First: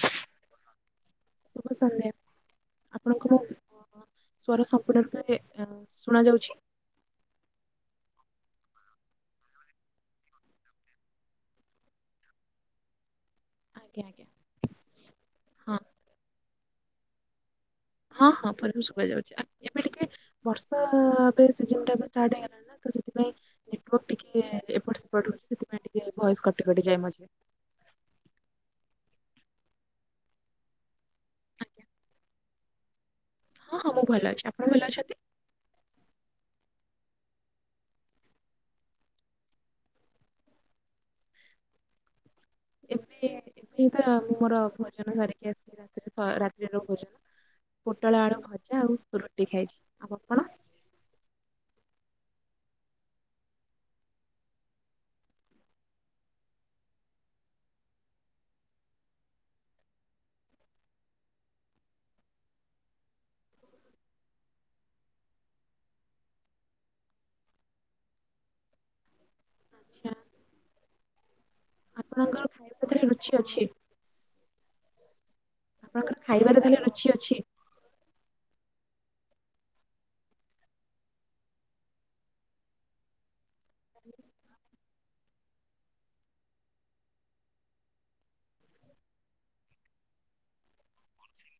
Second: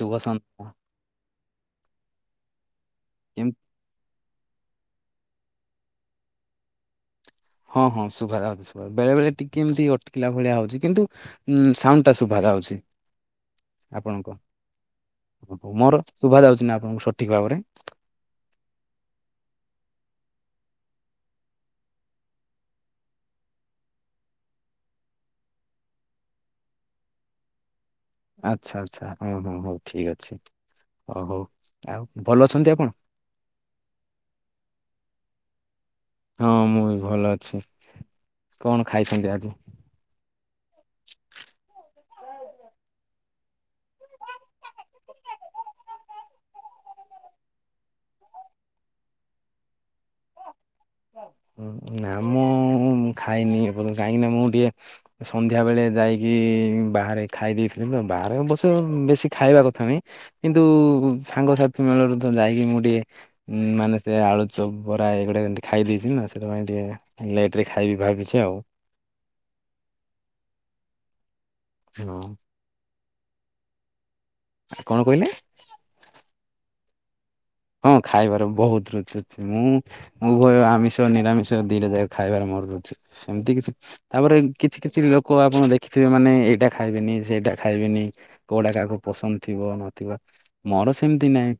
ଶୁଭ ସନ୍ତ ଶୁଭ ସନ୍ଧ୍ୟା ଆପଣଙ୍କର କେମ ସ୍ଵର ସମ୍ପୁଟରୁ ଏ ଶୁଣା ଯାଉଛି। ହଁ ହଁ ଶୁଭା ଅଛି। ବେଳେ ବେଳେ ଟିକେ ଏମିତି ଅଟକିଲା ଭଳିଆ ହଉଛି କିନ୍ତୁ ଉଁ ସାଉଣ୍ଡ ଟା ଶୁଭାର ହାଉଛି। ଆଜ୍ଞା ଆଜ୍ଞା ଆପଣଙ୍କ ହଁ ମୋର ଶୁଭା ଯାଉଛି ନା ଆପଣଙ୍କୁ ସଠିକ ଭାବରେ? ହଁ ହଁ ପରିବା ଶୁଭ ଯାଉଛିବେ ଆ ଏବେ ଟିକେ ବର୍ଷା ଏବେ ସିଜିନ ଟା ଷ୍ଟାର୍ଟ ହେଇଗଲା ନା ତ ସେଥିପାଇଁ ନେଟୱର୍କ ଟିକେ ଏପଟ ସେପଟ ସେଥିପାଇଁ ଟିକେ ଭୟସ କଟି କଟି ଯାଏ ମଝିରେ ଆଚ୍ଛା ଆଚ୍ଛା ହଁ ହଁ ହଉ ଠିକ ଅଛି। ଓ ହଉ ଆଜ୍ଞା ଆଉ ଭଲ ଅଛନ୍ତି ଆପଣ? ହଁ ହଁ ମୁଁ ଭଲ ଅଛି ଆପଣ ଭଲ ଅଛନ୍ତି? ହଁ ମୁଁ ବି ଭଲ ଅଛି କଣ ଖାଇଛନ୍ତି ଆଜି? ଏବେ ଏବେ ତ ମୁଁ ମୋର ଭୋଜନ ସରିକି ଆସିରେ ରାତିତ ରାତିର ଭୋଜନ ପୋଟଳ ଆଳୁ ଭଜା ଆଉ ରୁଟି ଖାଇଛି ଆଉ କଣ? ନା ମୁଁ ଖାଇନି ଏଯ୍ୟୁ କାହିଁକିନା ମୁଁ ଟିକେ ସନ୍ଧ୍ୟା ବେଳେ ଯାଇକି ବାହାରେ ଖାଇ ଦେଇଥିଲି ନା ବାହାରେ ବସ ବେଶୀ ଖାଇବା କଥା ନହିଁ। କିନ୍ତୁ ସାଙ୍ଗସାଥି ମେଳରୁ ତ ଯାଇକି ମୁଁ ଟିକେ ଉଁ ମାନେ ସେ ଆଳୁ ଚ ବରା ଏଇଗୁଡା କେମତି ଖାଇ ଦେଇଛି ନା ସେଇଥିପାଇଁ ଟିକେ ଲେଟ୍ ରେ ଖାଇବି ଭାବିଛି ଆଉ। ଆଚ୍ଛା ହଁ ଆପଣଙ୍କର ଖାଇବାତରେ ରୁଚି ଅଛି? କଣ କହିଲେ? ଆପଣଙ୍କର ଖାଇବାର ତାହେଲେ ରୁଚି ଅଛି? ହଁ ଖାଇବାର ବହୁତ ରୁଚି ଅଛି ମୁଁ ଉଭୟ ଆମିଷ ନିରାମିଷ ଦିରେ ଯାକରେ ଖାଇବାରେ ମୋର ରୁଛି ସେମିତି କିଛି ତାପରେ କି କିଛି କିଛି ଲୋକ ଆପଣ ଦେଖିଥିବେ ମାନେ ଏଇଟା ଖାଇବେନି ସେଇଟା ଖାଇବେନି। କୋଉଡା କାହାକୁ ପସନ୍ଦ ଥିବ ନଥିବ ମୋର ସେମିତି ନାଇଁ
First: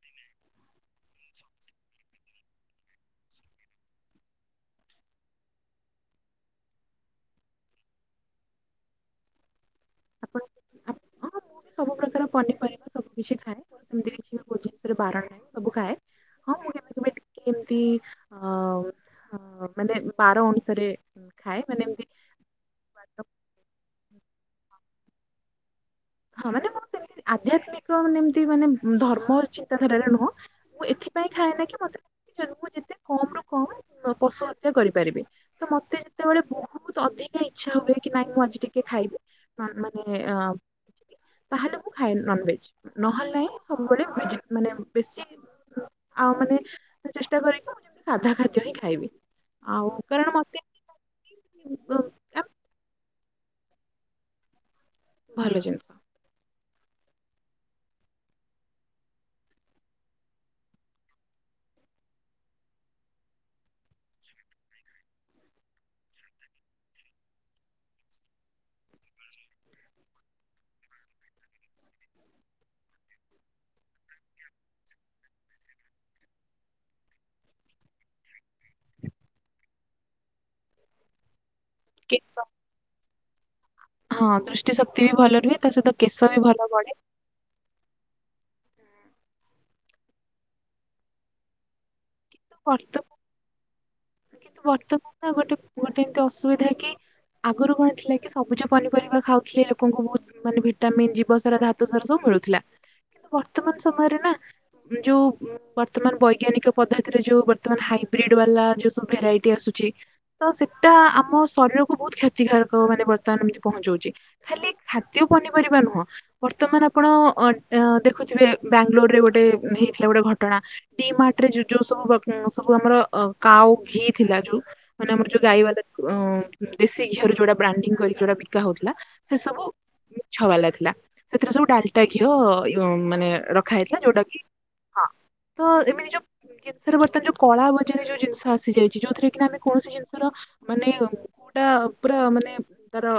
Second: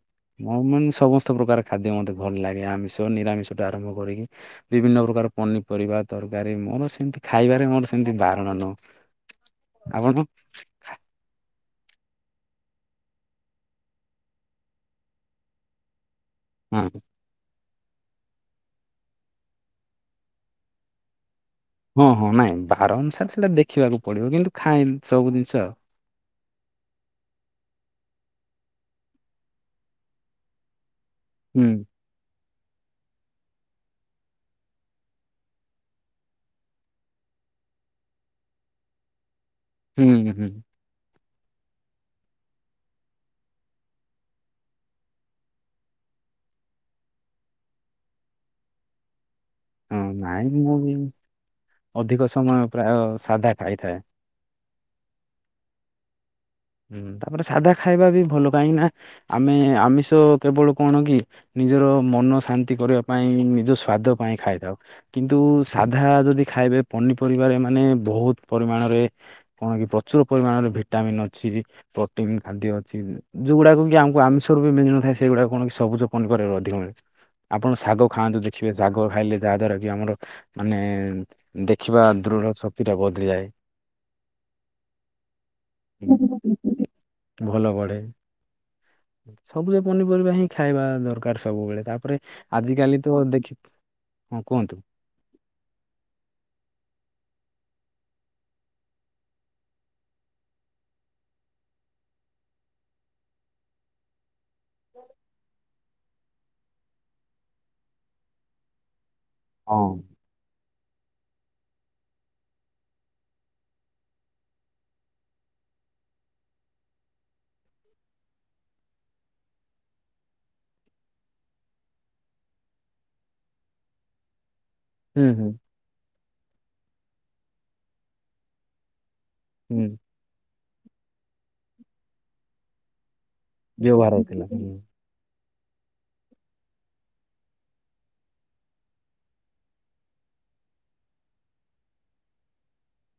ମୋ ମ ସମସ୍ତ ପ୍ରକାର ଖାଦ୍ୟ ମୋତେ ଭଲ ଲାଗେ ଆମିଷ ନିରାମିଷ ଟା ଆରମ୍ଭ କରିକି ବିଭିନ୍ନ ପ୍ରକାର ପନିପରିବା ତରକାରୀ ମୋର ସେମିତି ଖାଇବାରେ ମୋର ସେମତି ବାରଣ ନୁହଁ। ଆପଣ ଆପଣ- ହଁ ମୁଁ ବି ସବୁ ପ୍ରକାର ପନିପରିବା ସବୁ କିିଛି ଖାଏ। ସେମିତି କିଛି ବି କୋଉ ଜିନିଷରେ ବାରଣ ନାହିଁ ସବୁ ଖାଏ ହଁ। ମୁଁ ହୁଁ। କେବେ କେବେ ଏମିତି ଅ ମାନେ ବାର ଅନୁସାରେ ଖାଏ। ମାନେ ହଁ ଏମିତି ହଁ ନାଇଁ ବାର ଅନୁସାରେ ସେଇଟା ଦେଖିବାକୁ ପଡିବ କିନ୍ତୁ ଖାଏନି ସବୁ ଜିନିଷ ଆଉ। ହଁ ମାନେ ମୁଁ ସେମିତି ଆଧ୍ୟାତ୍ମିକ ମାନେ ଏମିତି ମାନେ ଧର୍ମ ଚିନ୍ତାଧାରାରେ ନୁହଁ ମୁଁ ଏଥି ପାଇଁ ହୁଁ ଖଏନା କି ମୋତେ କମ୍ ରୁ କମ୍ ପଶୁ ହତ୍ୟା କରିପାରିବେ। ତ ମତେ ଯେତେବେଳେ ବହୁତ ଅଧିକା ଇଚ୍ଛା ହୁଏ କି ନାଇଁ ମୁଁ ଆଜି ଟିକେ ଖାଇବି ମା-ମାନେ ହୁଁ ଅ ହୁଁ। ତାହେଲେ ମୁଁ ଖାଏ ନନ୍ବେଜ ନହେଲେ ନାଇଁ ସବୁବେଳେ ଭେଜି ମାନେ ବେଶୀ ଆଉ ମାନେ ଚେଷ୍ଟା କରିକି ମୁଁ ଯେମିତି ସାଧା ଖାଦ୍ୟ ହିଁ ଖାଇବି। ଆଉ ହଁ କାରଣ ନାଇଁ ମତେ ମୁଁ ବି ଅଧିକ ଅ, ସମୟ ପ୍ରାୟ ସାଧା ଖାଇଥାଏ। ଭଲ ଜିନିଷ। ହୁଁ ତାପରେ ସାଧା ଖାଇବା ବି ଭଲ କାହିଁକି ନା ଆମେ ଆମିଷ କେବଳ କଣ କି ନିଜର ମନ ଶାନ୍ତି କରିବା ପାଇଁ ନିଜ ସ୍ଵାଦ ପାଇଁ ଖାଇଥାଉ। କିନ୍ତୁ ସାଧା ଯଦି ଖାଇବେ ପନିପରିବାରେ ମାନେ ବହୁତ ପରିମାଣରେ କଣ କି ପ୍ରଚୁର ପରିମାଣରେ ଭିଟାମିନ୍ ଅଛି। ପ୍ରୋଟିନ ଖାଦ୍ୟ ଅଛି ଯଉଗୁଡାକ କି ଆମକୁ ଆମିଷରୁ ବି ମିଳିୁନଥାଏ ସେଗୁଡା କଣ କି ସବୁଜ ପନିପରିବାରୁ ଅଧିକ ମିଳିଥା ଆପଣ ଶାଗ ଖାଆନ୍ତୁ ଦେଖିବେ ଶାଗ ଖାଇଲେ ଯାହା ଦ୍ଵାରା କି ଆମର ମାନେ ଦେଖିବା କେଶ ଦୃଢ ଶକ୍ତିଟା ବଦଳି ଯାଏ। ହଁ ଦୃଷ୍ଟି ଶକ୍ତି ବି ଭଲ ରୁହେ ତା ସହିତ କେଶ ବି ଭଲ ବଢ଼େ। ଭଲ ବଢେ। ସବୁଜ ପନିପରିବା ହିଁ ଖାଇବା ଦରକାର ସବୁବେଳେ ତାପରେ କିନ୍ତୁ ଆଜିକାଲି ବର୍ତ୍ତମାନ ତ ଦେଖି, ହଁ କିନ୍ତୁ କୁହନ୍ତୁ। ବର୍ତ୍ତମାନ ନା ଗୋଟେ ପୁଅଟେ ଏମିତି ଅସୁବିଧା କି ଆଗରୁ କଣ ଥିଲା କି ସବୁଜ ପନିପରିବା ଖାଉଥିଲେ ଲୋକଙ୍କୁ ବହୁତ ମାନେ ଭିଟାମିନ ଜୀବସାରା, ଧାତୁସାରା ସବୁ ମିଳୁଥିଲା। ବର୍ତ୍ତମାନ ସମୟରେ ନା ଯୋଉ ବର୍ତ୍ତମାନ ବୈଜ୍ଞାନିକ ପଦ୍ଧତିରେ ଯୋଉ ବର୍ତ୍ତମାନ ହାଇବ୍ରିଡ ବାଲା ଯୋଉ ସବୁ ଭେରାଇ ଟି ହଁ ଆସୁଛି ତ ସେଟା ଆମ ଶରୀରକୁ ବହୁତ କ୍ଷତିକାରକ ମାନେ ବର୍ତ୍ତମାନ ଏମତି ପହଞ୍ଚଉଛି ଖାଲି ଖାଦ୍ୟ ପନିପରିବା ନୁହଁ ବର୍ତ୍ତମାନ ଆପଣ ଦେଖୁଥିବେ ବାଙ୍ଗାଲୋରରେ ଗୋଟେ ହେଇଥିଲା ଗୋଟେ ଘଟଣା। ଟି ମାର୍ଟରେ ଯୁ ଯୋଉ ସବୁ ବକ୍ ସବୁ ଆମର ଅ କାଓ ଘି ଥିଲା ଯୋଉ ମାନେ ହୁଁ ଆମର ଯୋଉ ହୁଁ ଗାଈ ବାଲା ଅ ଦେଶୀ ଘିଅରୁ ଯୋଉଟା ବ୍ରାଣ୍ଡି କରିକି ଯୋଉଟା ବିକା ହଉଥିଲା, ସେ ସବୁ ହୁଁ। ମିଛ ବାଲା ଥିଲା। ସେଥିରେ ସବୁ ଡାଲଟା ଘିଅ ୟ ମାନେ ର ରଖା ହେଇଥିଲା ବ୍ୟବହାର ଯୋଉଟା କିଁ, ହୁଁ। ହଁ ତ ଏମିତି ଯୋଉ ଜିନିଷରେ ବର୍ତ୍ତମାନ ଯୋଉ କଳା ବଜାରି ଯୋଉ ଜିନିଷ ଆସିଯାଇଛି ଯୋଉଥିରେ କିିନା ଆମେ କୌଣସି ଜିନିଷର ମାନେ କଉଟା ପୁରା ମାନେ ତାର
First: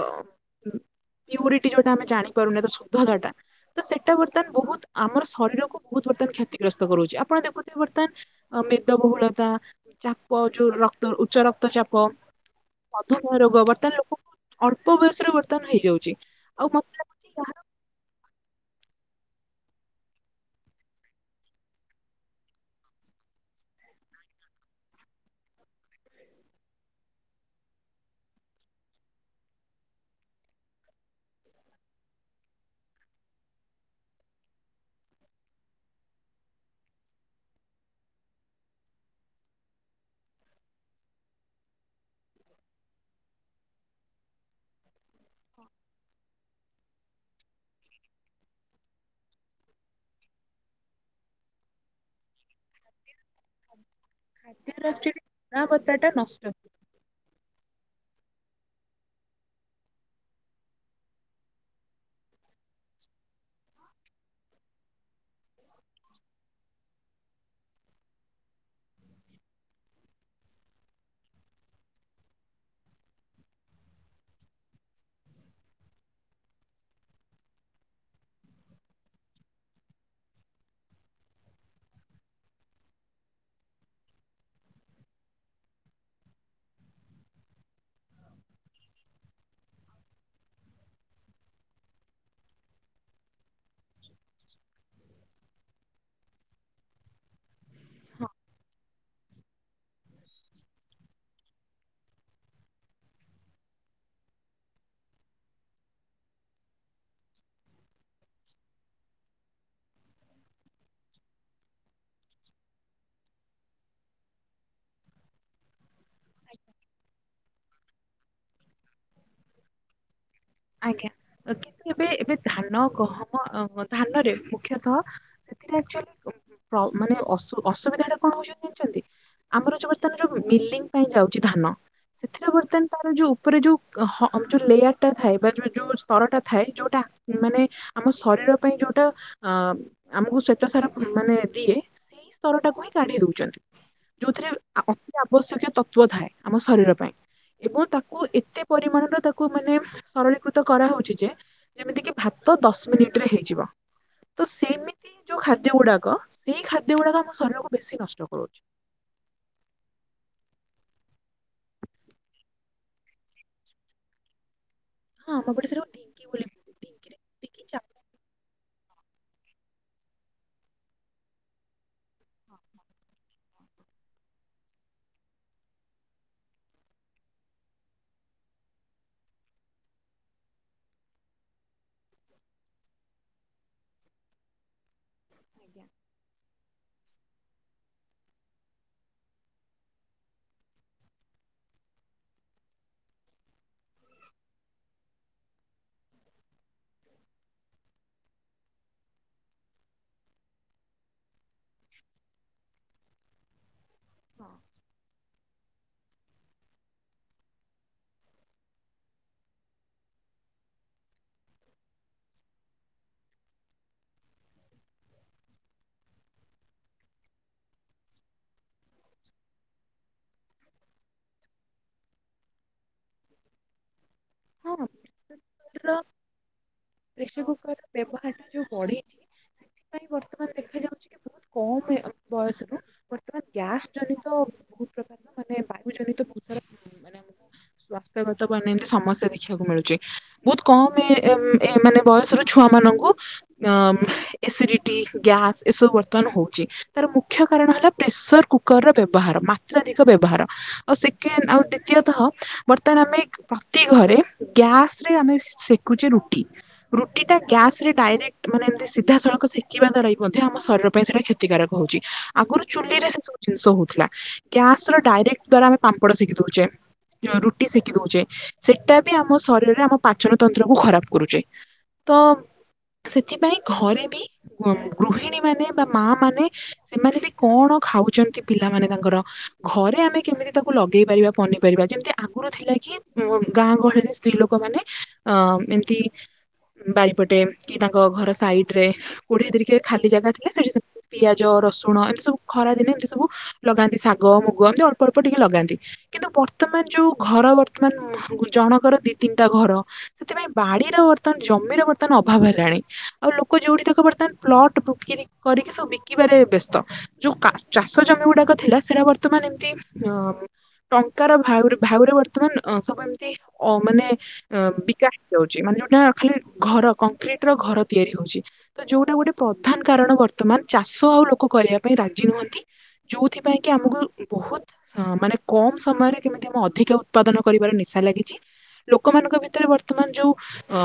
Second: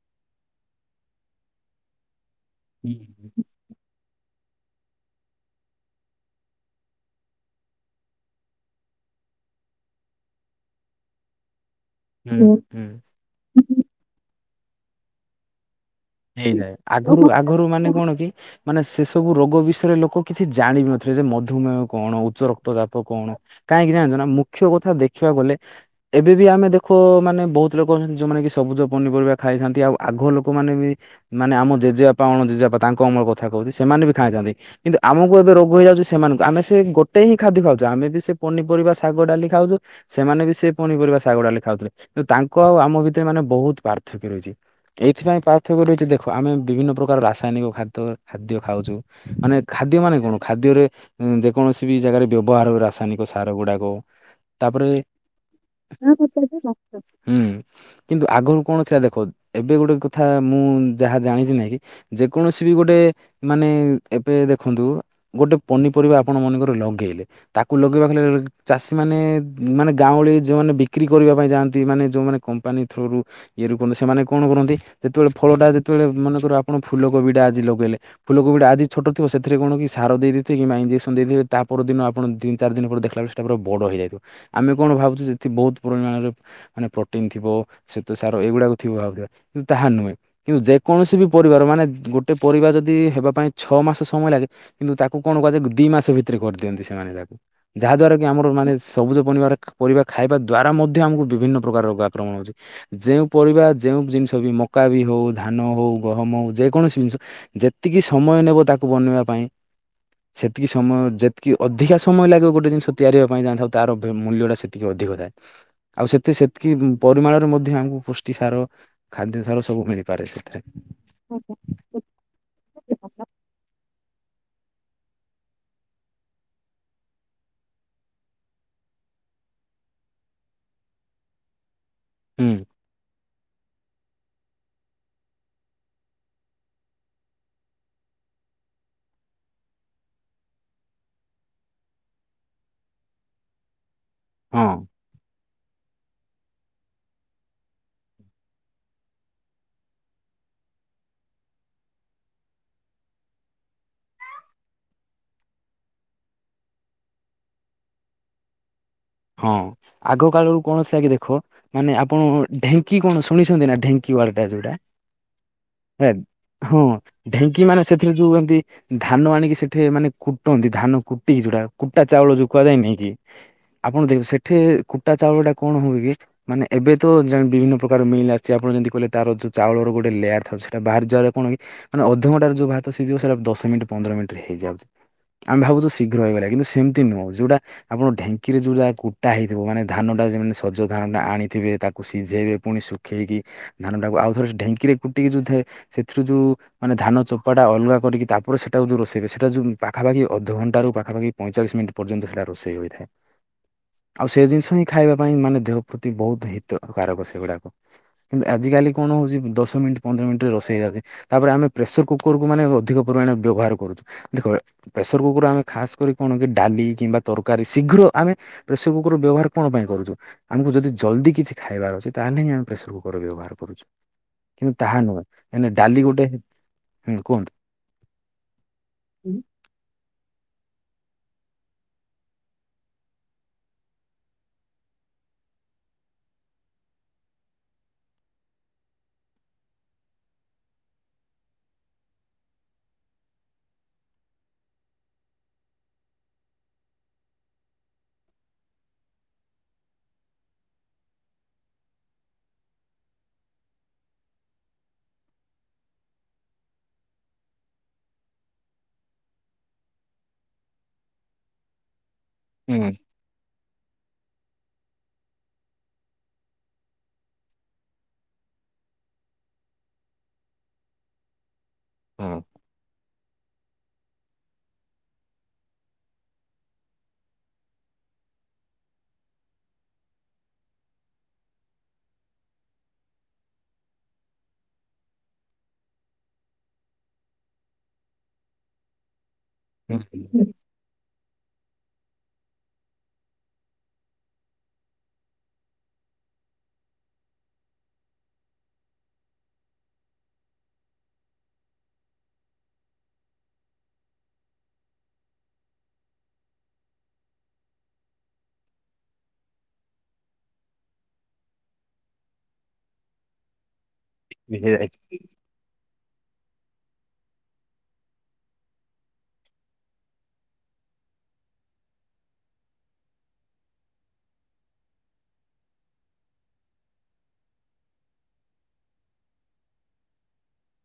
ପ୍ୟୁରିଟି ଯୋଉଟା ଆମେ ଜାଣି ଶୁଦ୍ଧତାଟା। ହୁଁ ତ ସେଇଟା ବର୍ତ୍ତମାନ ବହୁତ ଆମର ଶରୀରକୁ ବହୁତ ବର୍ତ୍ତମାନ କ୍ଷତିଗ୍ରସ୍ତ କରୁଛି ଆପଣ ଦେଖୁଥିବେ ମେଦବହୁଳତା, ଚାପ ଯୋଉ ରକ୍ତ ଉଚ୍ଚ ରକ୍ତ ଚାପ ହଁ ହୁଁ ମଧୁମେହ ରୋଗ ବର୍ତ୍ତମାନ ଲୋକଙ୍କୁ ଅଳ୍ପ ବୟସରେ ବର୍ତ୍ତମାନ ହେଇଯାଉଛି। ଆଉ ହେଇଯାଏ। ମତେ ଲାଗୁଛି ଆଗକୁ ଏହା ଆଗରୁ ମାନେ କଣ କି ମାନେ ସେ ସବୁ ରୋଗ ବିଷୟରେ ଲୋକ କିଛି ଜାଣି ନଥିଲେ ଯେ ମଧୁମେହ କଣ? ଉଚ୍ଚ ରକ୍ତ ଚାପ କଣ? କାହିଁକି ଜାଣଛ ନା, ମୁଖ୍ୟ କଥା ଦେଖିବାକୁ ଗଲେ ଏବେ ବି ଆମେ ଦେଖୁ ମାନେ ବହୁତ ଲୋକ ଅଛନ୍ତି ଯୋଉମାନେ କି ସବୁଜ ପନିପରିବା ଖାଇଥାନ୍ତି ଆଉ ଆଗ ଲୋକମାନେ ବି ମାନେ ଆମ ଜେଜେବାପା ଅଣ ଜେଜେପା ତାଙ୍କ ଅମଳ କଥା କହୁଛି, ସେମାନେ ବି ଖାଇଥାନ୍ତି। କିନ୍ତୁ ଆମକୁ ଏବେ ରୋଗ ହେଇଯାଉଛି ସେମାନଙ୍କୁ ଆମେ ସେ ଗୋଟେ ହିଁ ଖାଦ୍ୟ ଖାଉଛୁ ଆମେ ବି ସେ ପନିପରିବା ଶାଗ ଡାଲି ଖାଉଛୁ। ସେମାନେ ବି ସେ ପୁଣିିପରିବା ଶାଗ ଡାଲି ଖାଉଥିଲେ କିନ୍ତୁ ତାଙ୍କ ଆଉ ଆମ ଭିତରେ ମାନେ ବହୁତ ପାର୍ଥକ୍ୟ ରହିଛି। ଏଇଥିପାଇଁ ପାର୍ଥକ୍ୟ ରଛି ଦେଖ ଆମେ ବିଭିନ୍ନ ପ୍ରକାର ରାସାୟନିକ ଖାଦ୍ୟ ଖାଦ୍ୟ ଖାଉଛୁ। ମାନେ ଖାଦ୍ୟ ମାନେ କଣ ଖାଦ୍ୟରେ ଯେକୌଣସି ବି ଜାଗାରେ ବ୍ୟବହାର ହ ରାସାୟନିକ ସାର ଗୁଡାକ ତାପରେ ଅନାବତା ଟା ନଷ୍ଟ ହୁଏ। [unintelligible] ଉଁ ହୁଁ କିନ୍ତୁ ଆଗରୁ କଣ ଥିଲା ଦେଖ ଏବେ ଗୋଟେ କଥା। ମୁଁ ଯାହା ଜାଣିଛି ନାଇଁ କି ଯେକୌଣସି ବି ଗୋଟେ ମାନେ ଏବେ ଦେଖନ୍ତୁ। ଗୋଟେ ପନିପରିବା ଆପଣ ମନେକର ଲଗେଇଲେ ତାକୁ ଲଗେଇବା ହେଲେ ଚାଷୀ ମାନେ ମାନେ ଗାଁଉଳି ଯୋଉମାନେ ବିକ୍ରି କରିବା ପାଇଁ ଯାଆନ୍ତି ମାନେ ଯୋଉମାନେ କମ୍ପାନୀ ଥ୍ରୁରୁ ଇଏ ରୁ କରନ୍ତି ସେମାନେ କଣ କରନ୍ତି ଯେତେବେଳେ ଫଳ ଟା ଯେତେବେଳେ ମନେ କର ଆପଣ ଫୁଲକୋବିଟା ଆଜି ଲଗେଇଲେ। ଫୁଲକୋବି ଟା ଆଜି ଛୋଟ ଥିବ ସେଥିରେ କଣ କି ସାର ଦେଇଦେଥିବେ କିମ୍ ଇଞ୍ଜେକ୍ସନ ଦେଇଦେବେ ତା ପରଦିନ ଆପଣ ତିିନି ଚାରିିଦିନ ପରେ ଦେଖିଲା ତାପରେ ବଡ଼ ହେଇଯାଇଥିବ ଆମେ କଣ ଭାବୁଛୁ ସେଠି ବହୁତ ପରିମାଣରେ ମାନେ ପ୍ରୋଟିନ ଥିବ ଶ୍ବେତ ସାର ଏଇଗୁଡାକୁ ଥିବ ଭାବୁଥିବା। ତାହା ନୁହେଁ କିନ୍ତୁ ଯେକୌଣସି ବି ପରିବାର ମାନେ ଗୋଟେ ପରିବାର ଯଦି ହେବା ପାଇଁ ଛଅ ମାସ ସମୟ ଲାଗେ, କିନ୍ତୁ ତାକୁ କଣ କୁହାଯାଏ ଦି ମାସ ଭିତରେ କରିଦିଅନ୍ତି ସେମାନେ ତାକୁ। ଯାହାଦ୍ୱାରା କି ଆମର ମାନେ ସବୁଜ ପରନିବାର ପରିବା ଖାଇବା ଦ୍ୱାରା ମଧ୍ୟ ଆମକୁ ବିଭିନ୍ନ ପ୍ରକାର ରୋଗ ଆକ୍ରମଣ ହେଉଛି। ଯେଉଁ ପରିବା ଯେଉଁ ଜିନିଷ ବି ମକା ବି ହଉ ଧାନ ହଉ ଗହମ ହଉ ଯେକୌଣସି ଜିନିଷ ଯେତିକି ସମୟ ନେବ ତାକୁ ବନେଇବା ପାଇଁ ସେତିକି ସମୟ ଯେତିକି ଅଧିକା ସମୟ ଲାଗିବ ଗୋଟେ ଜିନିଷ ତିଆରିବା ପାଇଁ ଯାଣିଥାଉ ତାର ମୂଲ୍ୟଟା ସେତିକି ଅଧିକ ଥାଏ। ଆଉ ସେତେ ସେତିକି ପରିମାଣରେ ମଧ୍ୟ ଆମକୁ ପୁଷ୍ଟି ସାର, ଖାଦ୍ୟ ସାର ସବୁ ମିଳିପାରେ ସେଥିରେ। ଆଜ୍ଞା କିନ୍ତୁ ଏବେ ଏବେ ଧାନ ଗହମ ଅଁ ଧାନରେ ମୁଖ୍ୟତଃ ସେଥିରେ ଆକଚୁଲିଆଲି ପ୍ର ମାନେ ଅସୁ ଅସୁବିଧା ଟା କଣ ହଉଛନ୍ତି ଜାଣିଛନ୍ତି। ଆମର ଯୋଉ ବର୍ତ୍ତମାନ ଯୋଉ ମିଲିଂ ପାଇଁ ଯାଉଛି ଧାନ। ହୁଁ ସେଥିରେ ବର୍ତ୍ତମାନ ତାର ଯୋଉ ଉପରେ ଯୋଉ ହ ଯୋଉ ଲେୟାର ଟା ଥାଏ ବା ଯୋଉ ଯୋଉ ସ୍ତରଟା ଥାଏ ଯୋଉଟା ମାନେ ଆମ ଶରୀର ପାଇଁ ଯୋଉଟା ଅଁ ଆମକୁ ଶ୍ଵେତ ସାର ମାନେ ଦିଏ ସେଇ ସ୍ତର ଟାକୁ ହିଁ କାଢି ଦଉଛନ୍ତି। ଯୋଉଥିରେ ହଁ ଆ ଅତି ଆବଶ୍ୟକ ତ ପୁଅ ଥାଏ ଆମ ଶରୀର ପାଇଁ ଏବଂ ତାକୁ ଏତେ ପରିମାଣର ତାକୁ ମାନେ ସରଳୀକୃତ କରାହଉଛି ଯେ ଯେମିତି କି ଭାତ ଦଶ ମିନିଟ ରେ ହେଇଯିବ। ତ ସେମିତି ଯୋଉ ଖାଦ୍ୟ ଗୁଡାକ ସେଇ ଖାଦ୍ୟ ଗୁଡାକ ଆମ ଶରୀରକୁ ବେଶୀ ନଷ୍ଟ କରୁଛି। ହଁ ଆଗ କାଳରୁ କୌଣସି ଆଗେ ଦେଖ ମାନେ ଆପଣ ଢେଙ୍କି କଣ ଶୁଣିଛନ୍ତି ନାଁ ଢେଙ୍କି ୱାଡ ଟା ଯୋଉଟା। ହଁ ଆମ ପଟେ ଢି ଆ ହଁ ଢେଙ୍କି ମାନେ ସେଥିରେ ଯୋଉ ଏମତି ଧାନ ଆଣିକି ସେଠି ମାନେ କୁଟନ୍ତି ଧାନ କୁଟିକି ଯୋଉଟା କୁଟା ଚାଉଳ ଯୋଉ କୁହାଯାଏ ନାଇଁ କି। ଆପଣ ଦେଖ ସେଠି କୁଟା ଚାଉଳ ଟା କଣ ହୁଏ କି? ମାନେ ଏବେ ତ ଯା ବିଭିନ୍ନ ପ୍ରକାର ମିଲ୍ ଆସଛି ଆପଣ ଯେମିତି କହିଲେ ତାର ଯୋଉ ଚାଉଳର ଗୋଟେ ଲେୟାର ଥାଏ ସେଟା ବାହାରି ଯିବାରେ କଣ କି, ମାନେ ଅଧଘଣ୍ଟାରେ ଯଉ ଭାତ ସିଯିବ ସେଟା ଦଶ ମିନିଟ ପନ୍ଦର ମିନିଟ ହେଇଯାଉଛି। ଆମେ ଭାବୁଛୁ ଶୀଘ୍ର ହେଇଗଲା କିନ୍ତୁ ସେମିତି ନୁହଁ ଯୋଉଟା ଆପଣ ଢେ ଙ୍କି ରେ ଯେଉଁଟା କୁଟା ହୋଇଇଥିବ ମାନେ ଧାନଟା ଯେମାନେ ସଜ ଧାନଟା ଆଣିଥିବ ତାକୁ ସିଝାଇବେ ପୁଣି ଶୁଖେଇକି ଧାନ ଟାକୁ ଆଉଥରେ ଢେଙ୍କିରେ କୁଟିକି ଯୋଉ ଥାଏ ସେଥିରୁ ଯୋଉ ମାନେ ଧାନ ଚୋପାଟା ଅଲଗା କରିକି ତାପରେ ସେଟା ଯଉ ରୋଷେଇ ସେଟା ଯଉ ପାଖାପାଖି ଅଧଘଣ୍ଟ ର ପାଖାପାଖି ପଇଁଚାଳିଶି ମିନିଟ ପର୍ଯ୍ୟନ୍ତ ସେଟା ରୋଷେଇ ହୋଇଥାଏ। ଆଉ ସେ ଜିନିଷ ହିଁ ଖାଇବା ପାଇଁ ମାନେ ଦେହ ପ୍ରତି ବହୁତ ହିତକାରକ ସେଗୁଡାକ। କିନ୍ତୁ ଆଜିିକାଲି କଣ ହଉଚି ଦଶ ମିନିଟ ପନ୍ଦର ମିନିଟରେ ରୋଷେଇ ଆଗେ ତାପରେ ଆମେ ପ୍ରେସର୍ କୁକର୍ କୁ ମାନେ ଅଧିକ ପରିମାଣ ବ୍ୟବହାର କରୁଚୁ ଦେଖ ପ୍ରେସର୍ କୁକର୍ ଆମେ ଖାସ କରି କଣ କି ଡାଲି କିମ୍ବା ତରକାରୀ ଶୀଘ୍ର ଆମେ ପ୍ରେସର୍ କୁକର୍ ର ବ୍ୟବହାର କଣ ପାଇଁ କରୁଚୁ ଆମକୁ ଯଦି ଜଲ୍ଦି କିଛି ଖାଇବାର ଅଛି ତାହେଲେ ହିଁ ଆମେ ପ୍ରେସର କକର୍ ବ୍ୟବହାର କରୁଚୁ। କିନ୍ତୁ ହଁ ତାହା ନୁହଁ ମେ ର ଡାଲି ଗୋଟେ ହୁଁ ପ୍ରେସର କୁହନ୍ତୁ। କୁକର୍ ର ବ୍ୟବହାର ଟା ଯୋଉ ବଢିଛି ହୁଁ ସେଥିପାଇଁ ବର୍ତ୍ତମାନ ଦେଖାଯାଉ [unintelligible] କମ ବୟସ ରୁ ବର୍ତମାନ ଗ୍ୟାସ୍ ଜନିତ [unintelligible] ମାନେ ବାୟୁ ଜନିତ [unintelligible] ସ୍ୱାସ୍ଥ୍ୟଗତ ପାଇଁ ଏମିତି ସମସ୍ୟା ଦେଖିବାକୁ ମିଳୁଚି ବହୁତ କମ ଏମ୍ ଏ ମାନେ ବୟସର ଛୁଆ ମାନଙ୍କୁ ଅଁ ମ୍ ଏସିଡିଟି ଗ୍ୟାସ୍ ଏସବୁ ବର୍ତ୍ତମାନ ହଉଚି। ତାର ମୁଖ୍ୟ କାରଣ ହେଲା ପ୍ରେସର କୁକର ର ବ୍ୟବହାର ମାତ୍ରାଧିକ ବ୍ୟବହାର। ଆଉ ସେକେଣ୍ଡ ଆଉ ଦ୍ଵିତୀୟତଃ ବର୍ତ୍ତମାନ ଆମେ ପ୍ରତି ଘରେ ଗ୍ୟାସ୍ ରେ ଆମେ ସେକୁଚେ ରୁଟି ରୁଟି ଟା ଗ୍ୟାସ୍ ରେ ଡାଇରେକ୍ଟ ମାନେ ଏମିତି ସିଧାସଳଖ ସେକିବା ଦ୍ୱାରା ବି ମଧ୍ୟ ଆମ ଶରୀର ପାଇଁ ସେଇଟା କ୍ଷତିକାରକ ହଉଚି। ଆଗରୁ ଚୁଲିରେ ସେ ସବୁ ଜିନିଷ ହଉଥିଲା ଗ୍ୟାସ୍ ର ଡାଇରେକ୍ଟ ଦ୍ଵାରା ଆମେ ପାମ୍ପଡ ଶେକି ଦଉଚେ। ଯୋଉ ରୁଟି ସେକି ଦଉଚେ ସେଟା ବି ଆମ ଶରୀରରେ ଆମ ପାଚନ ତନ୍ତ୍ର କୁ ଖରାପ କରୁଚି ତ ହଁ ସେଥିପାଇଁ ଘରେ ବି ଗୃହିଣୀ ମାନେ ବା ମା ମାନେ ସେମାନେ ବି କଣ ଖାଉଚନ୍ତି ପିଲାମାନେ ତାଙ୍କର ଘରେ ଆମେ କେମିତି ତାକୁ ଲଗେଇ ପାରିବା ପନି ପାରିବା ଯେମିତି ଆଗରୁ ଥିଲା କି ଗାଁ ଗହଳିରେ ସ୍ତ୍ରୀ ଲୋକମାନେ ଅଁ ଏମ୍ ତି ବାରିପଟେ କି ତାଙ୍କ ଘର ସାଇଟ୍ ରେ କୋଡିଏ ଟିକେ ଖାଲି ଜାଗା ହୁଁ ଥିଲା ସେଠି ପିଆଜ ରସୁଣ ଏମିତି ସବୁ ଖରା ଦିନେ ଏମିତି ସବୁ ଲଗାନ୍ତି ଶାଗ ମୁଗ ଏମିତି ଅଳ୍ପ ଅଳ୍ପ ଟିକେ ଲଗାନ୍ତି। କିନ୍ତୁ ବର୍ତ୍ତମାନ ଯୋଉ ଘର ବର୍ତ୍ତମାନ ଜଣଙ୍କର ଦି ତିନିଟା ଘର ସେଥିପାଇଁ ବାଡିର ବର୍ତ୍ତମାନ ଜମିର ବର୍ତ୍ତମାନ ଅଭାବ ହେଲାଣି। ଆଉ ଲୋକ ଯୋଉଠି ତାକୁ ବର୍ତ୍ତମାନ ପ୍ଲଟ ବିକିରି କରିକି ସବୁ ବିକିବାରେ ବ୍ୟସ୍ତ। ଯୋଉ କା ଚାଷ ଜମି ଗୁଡାକ ଥିଲା ସେରା ବର୍ତ୍ତମାନ ଏମିତି ଅଁ ଟଙ୍କାର ଭାଉ ଭାଉରେ ବର୍ତ୍ତମାନ ଅଁ ସବୁ ଏମିତି ଅ ମାନେ ଏଁ ହେଇଯାଇଛି ବିକା ହୋଉଚି ମାନେ ଯୋଉଟା ଖାଲି ଘର କଂକ୍ରିଟ ର ଘର ତିଆରି ହଉଚି। ତ ଯୋଉଟା ଗୋଟେ ପ୍ରଧାନ କାରଣ ବର୍ତ୍ତମାନ ଚାଷ ଆଉ ଲୋକ କରିବା ପାଇଁ ରାଜି ନୁହନ୍ତି। ଯୋଉଥି ପାଇଁକି ଆମକୁ ବହୁତ ହଁ ମାନେ କମ୍ ସମୟରେ କେମିତି ଅଧିକ ଉତ୍ପାଦନ କରିବାର ନିଶା ଲାଗିଚି। ଲୋକମାନଙ୍କ ଭିତରେ ବର୍ତ୍ତମାନ ଯୋଉ ଅ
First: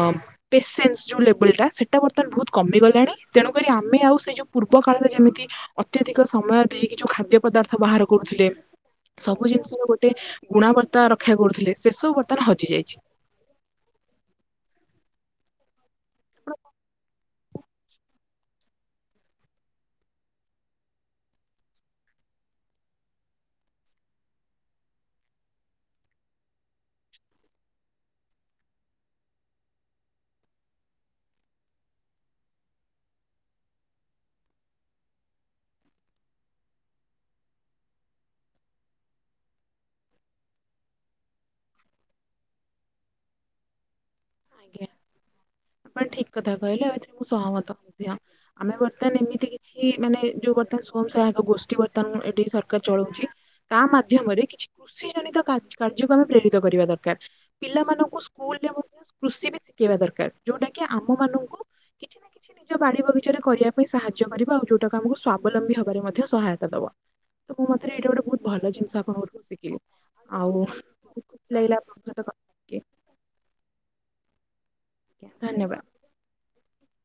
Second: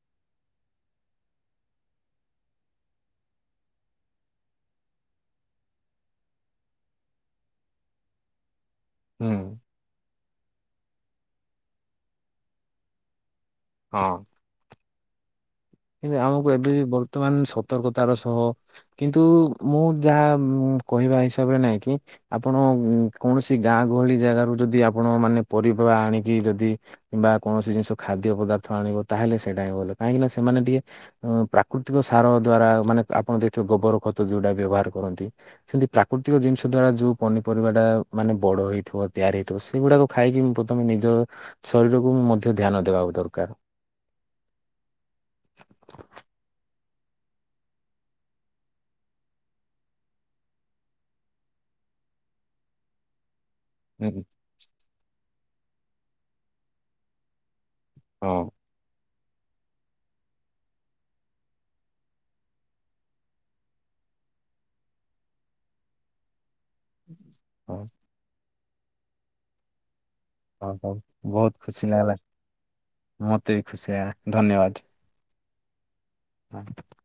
ପେସେନ୍ସ ଯୋଉ ଲେବଲଟା ସେଇଟା ବର୍ତ୍ତମାନ ବହୁତ କମିଗଲାଣି ତେଣୁକରି ଆମେ ଆଉ ସେ ଯୋଉ ପୂର୍ବ କାଳରେ ଯେମିତି ଅତ୍ୟଧିକ ସମୟ ଦେଇକି ଯୋଉ ଖାଦ୍ୟ ପଦାର୍ଥ ବାହାର କରୁଥିଲେ। ହୁଁ ସବୁ ଜିନିଷର ଗୋଟେ ଗୁଣାବର୍ତ୍ତା ରକ୍ଷା କରୁଥିଲେ ସେ ସବୁ ବର୍ତ୍ତମାନ ହଜି ଯାଇଚି। ହଁ। କିନ୍ତୁ ଆମକୁ ଏବେ ବର୍ତ୍ତମାନ ସତର୍କତାର ସହ କିନ୍ତୁ ମୁଁ ଯାହା କହିବା ହିସାବରେ ନାଇଁ କି ଆପଣ କୌଣସି ଗାଁ ଗହଳି ଜାଗାରୁ ଯଦି ଆପଣ ମାନେ ପରିବା ଆଣିକି ଯଦି କିମ୍ବା କୌଣସି ଜିନିଷ ଖାଦ୍ୟ ପଦାର୍ଥ ଆଣିବ ତାହଲେ ସେଇଟା ହିଁ ଭଲ କାହିଁକିନା ସେମାନେ ଟିକେ ହଁ ପ୍ରାକୃତିକ ସାର ଦ୍ଵାରା ମାନେ ଆପଣ ଦେଇଥିବା ଗୋବର ଖତ ଯୋଉଟା ବ୍ୟବହାର କରନ୍ତି ସେମିତି ପ୍ରାକୃତିକ ଜିନିଷ ଦ୍ଵାରା ଯୋଉ ପନିପରିବା ଟା ମାନେ ବଡ ହେଇଥିବ ତିଆରି ହେଇଥିବ ସେ ସେଗୁଡାକ ଖାଇକି ମୁ ତମେ ନିଜ ଶରୀରକୁ ମଧ୍ୟ ଧ୍ୟାନ ଦେବା ଦରକାର। ଆଜ୍ଞା। ଭାଇ ଠିକ୍ କଥା କହିଲେ ଆଉ ଏଥିରେ ମୁଁ ସହମତ ମଧ୍ୟ। ଆମେ ବର୍ତ୍ତମାନ୍ ଏମିତି କିଛି ମାନେ ଯୋଉ ବର୍ତ୍ତମାନ ସ୍ଵୟଂ ସହାୟକ ଗୋଷ୍ଠୀ ବର୍ତ୍ତମାନ ଏଠି ସରକାର ଚଳଉଛି ତା ହୁଁ, ମାଧ୍ୟମରେ କିଛି କୃଷି ଜନିତ କାର୍ଯ୍ୟ -କାର୍ଯ୍ୟକ୍ରମ ପ୍ରେରିତ କରିବା ଦରକାର ପିଲାମାନଙ୍କୁ ସବୁ ହଁ ସ୍କୁଲରେ ମଧ୍ୟ କୃଷି ବି ଶିଖେଇବା ଦରକାର ଯୋଉଟା କି ଆମ ମାନଙ୍କୁ କିଛି ନା କିଛି ନିଜ ବାଡି ବଗିଚାରେ କରିବା ପାଇଁ ସାହାଯ୍ୟ କରିବ ଆଉ ଯୋଉଟାକୁ ଆମକୁ ସ୍ଵାବଲମ୍ବୀ ହବାରେ ମଧ୍ୟ ସହାୟତା ଦବ। ତ ମୋ ହଁ। ମତରେ ଏଇଟା ଗୋଟେ ବହୁତ୍ ଭଲ ଜିନିଷ ଆପଣଙ୍କଠୁ ଶିଖିଲି। ଆଉ ହଉ ହଉ ଖୁସି ବହୁତ ଲାଗିଲା ଖୁସି ଆପଣଙ୍କ ସହିତ କଥା ହେଇକି। ମତେ ବି ଖୁସି ଆ ଧନ୍ୟବାଡ୍। ଧନ୍ୟବାଦ୍। [inaudible]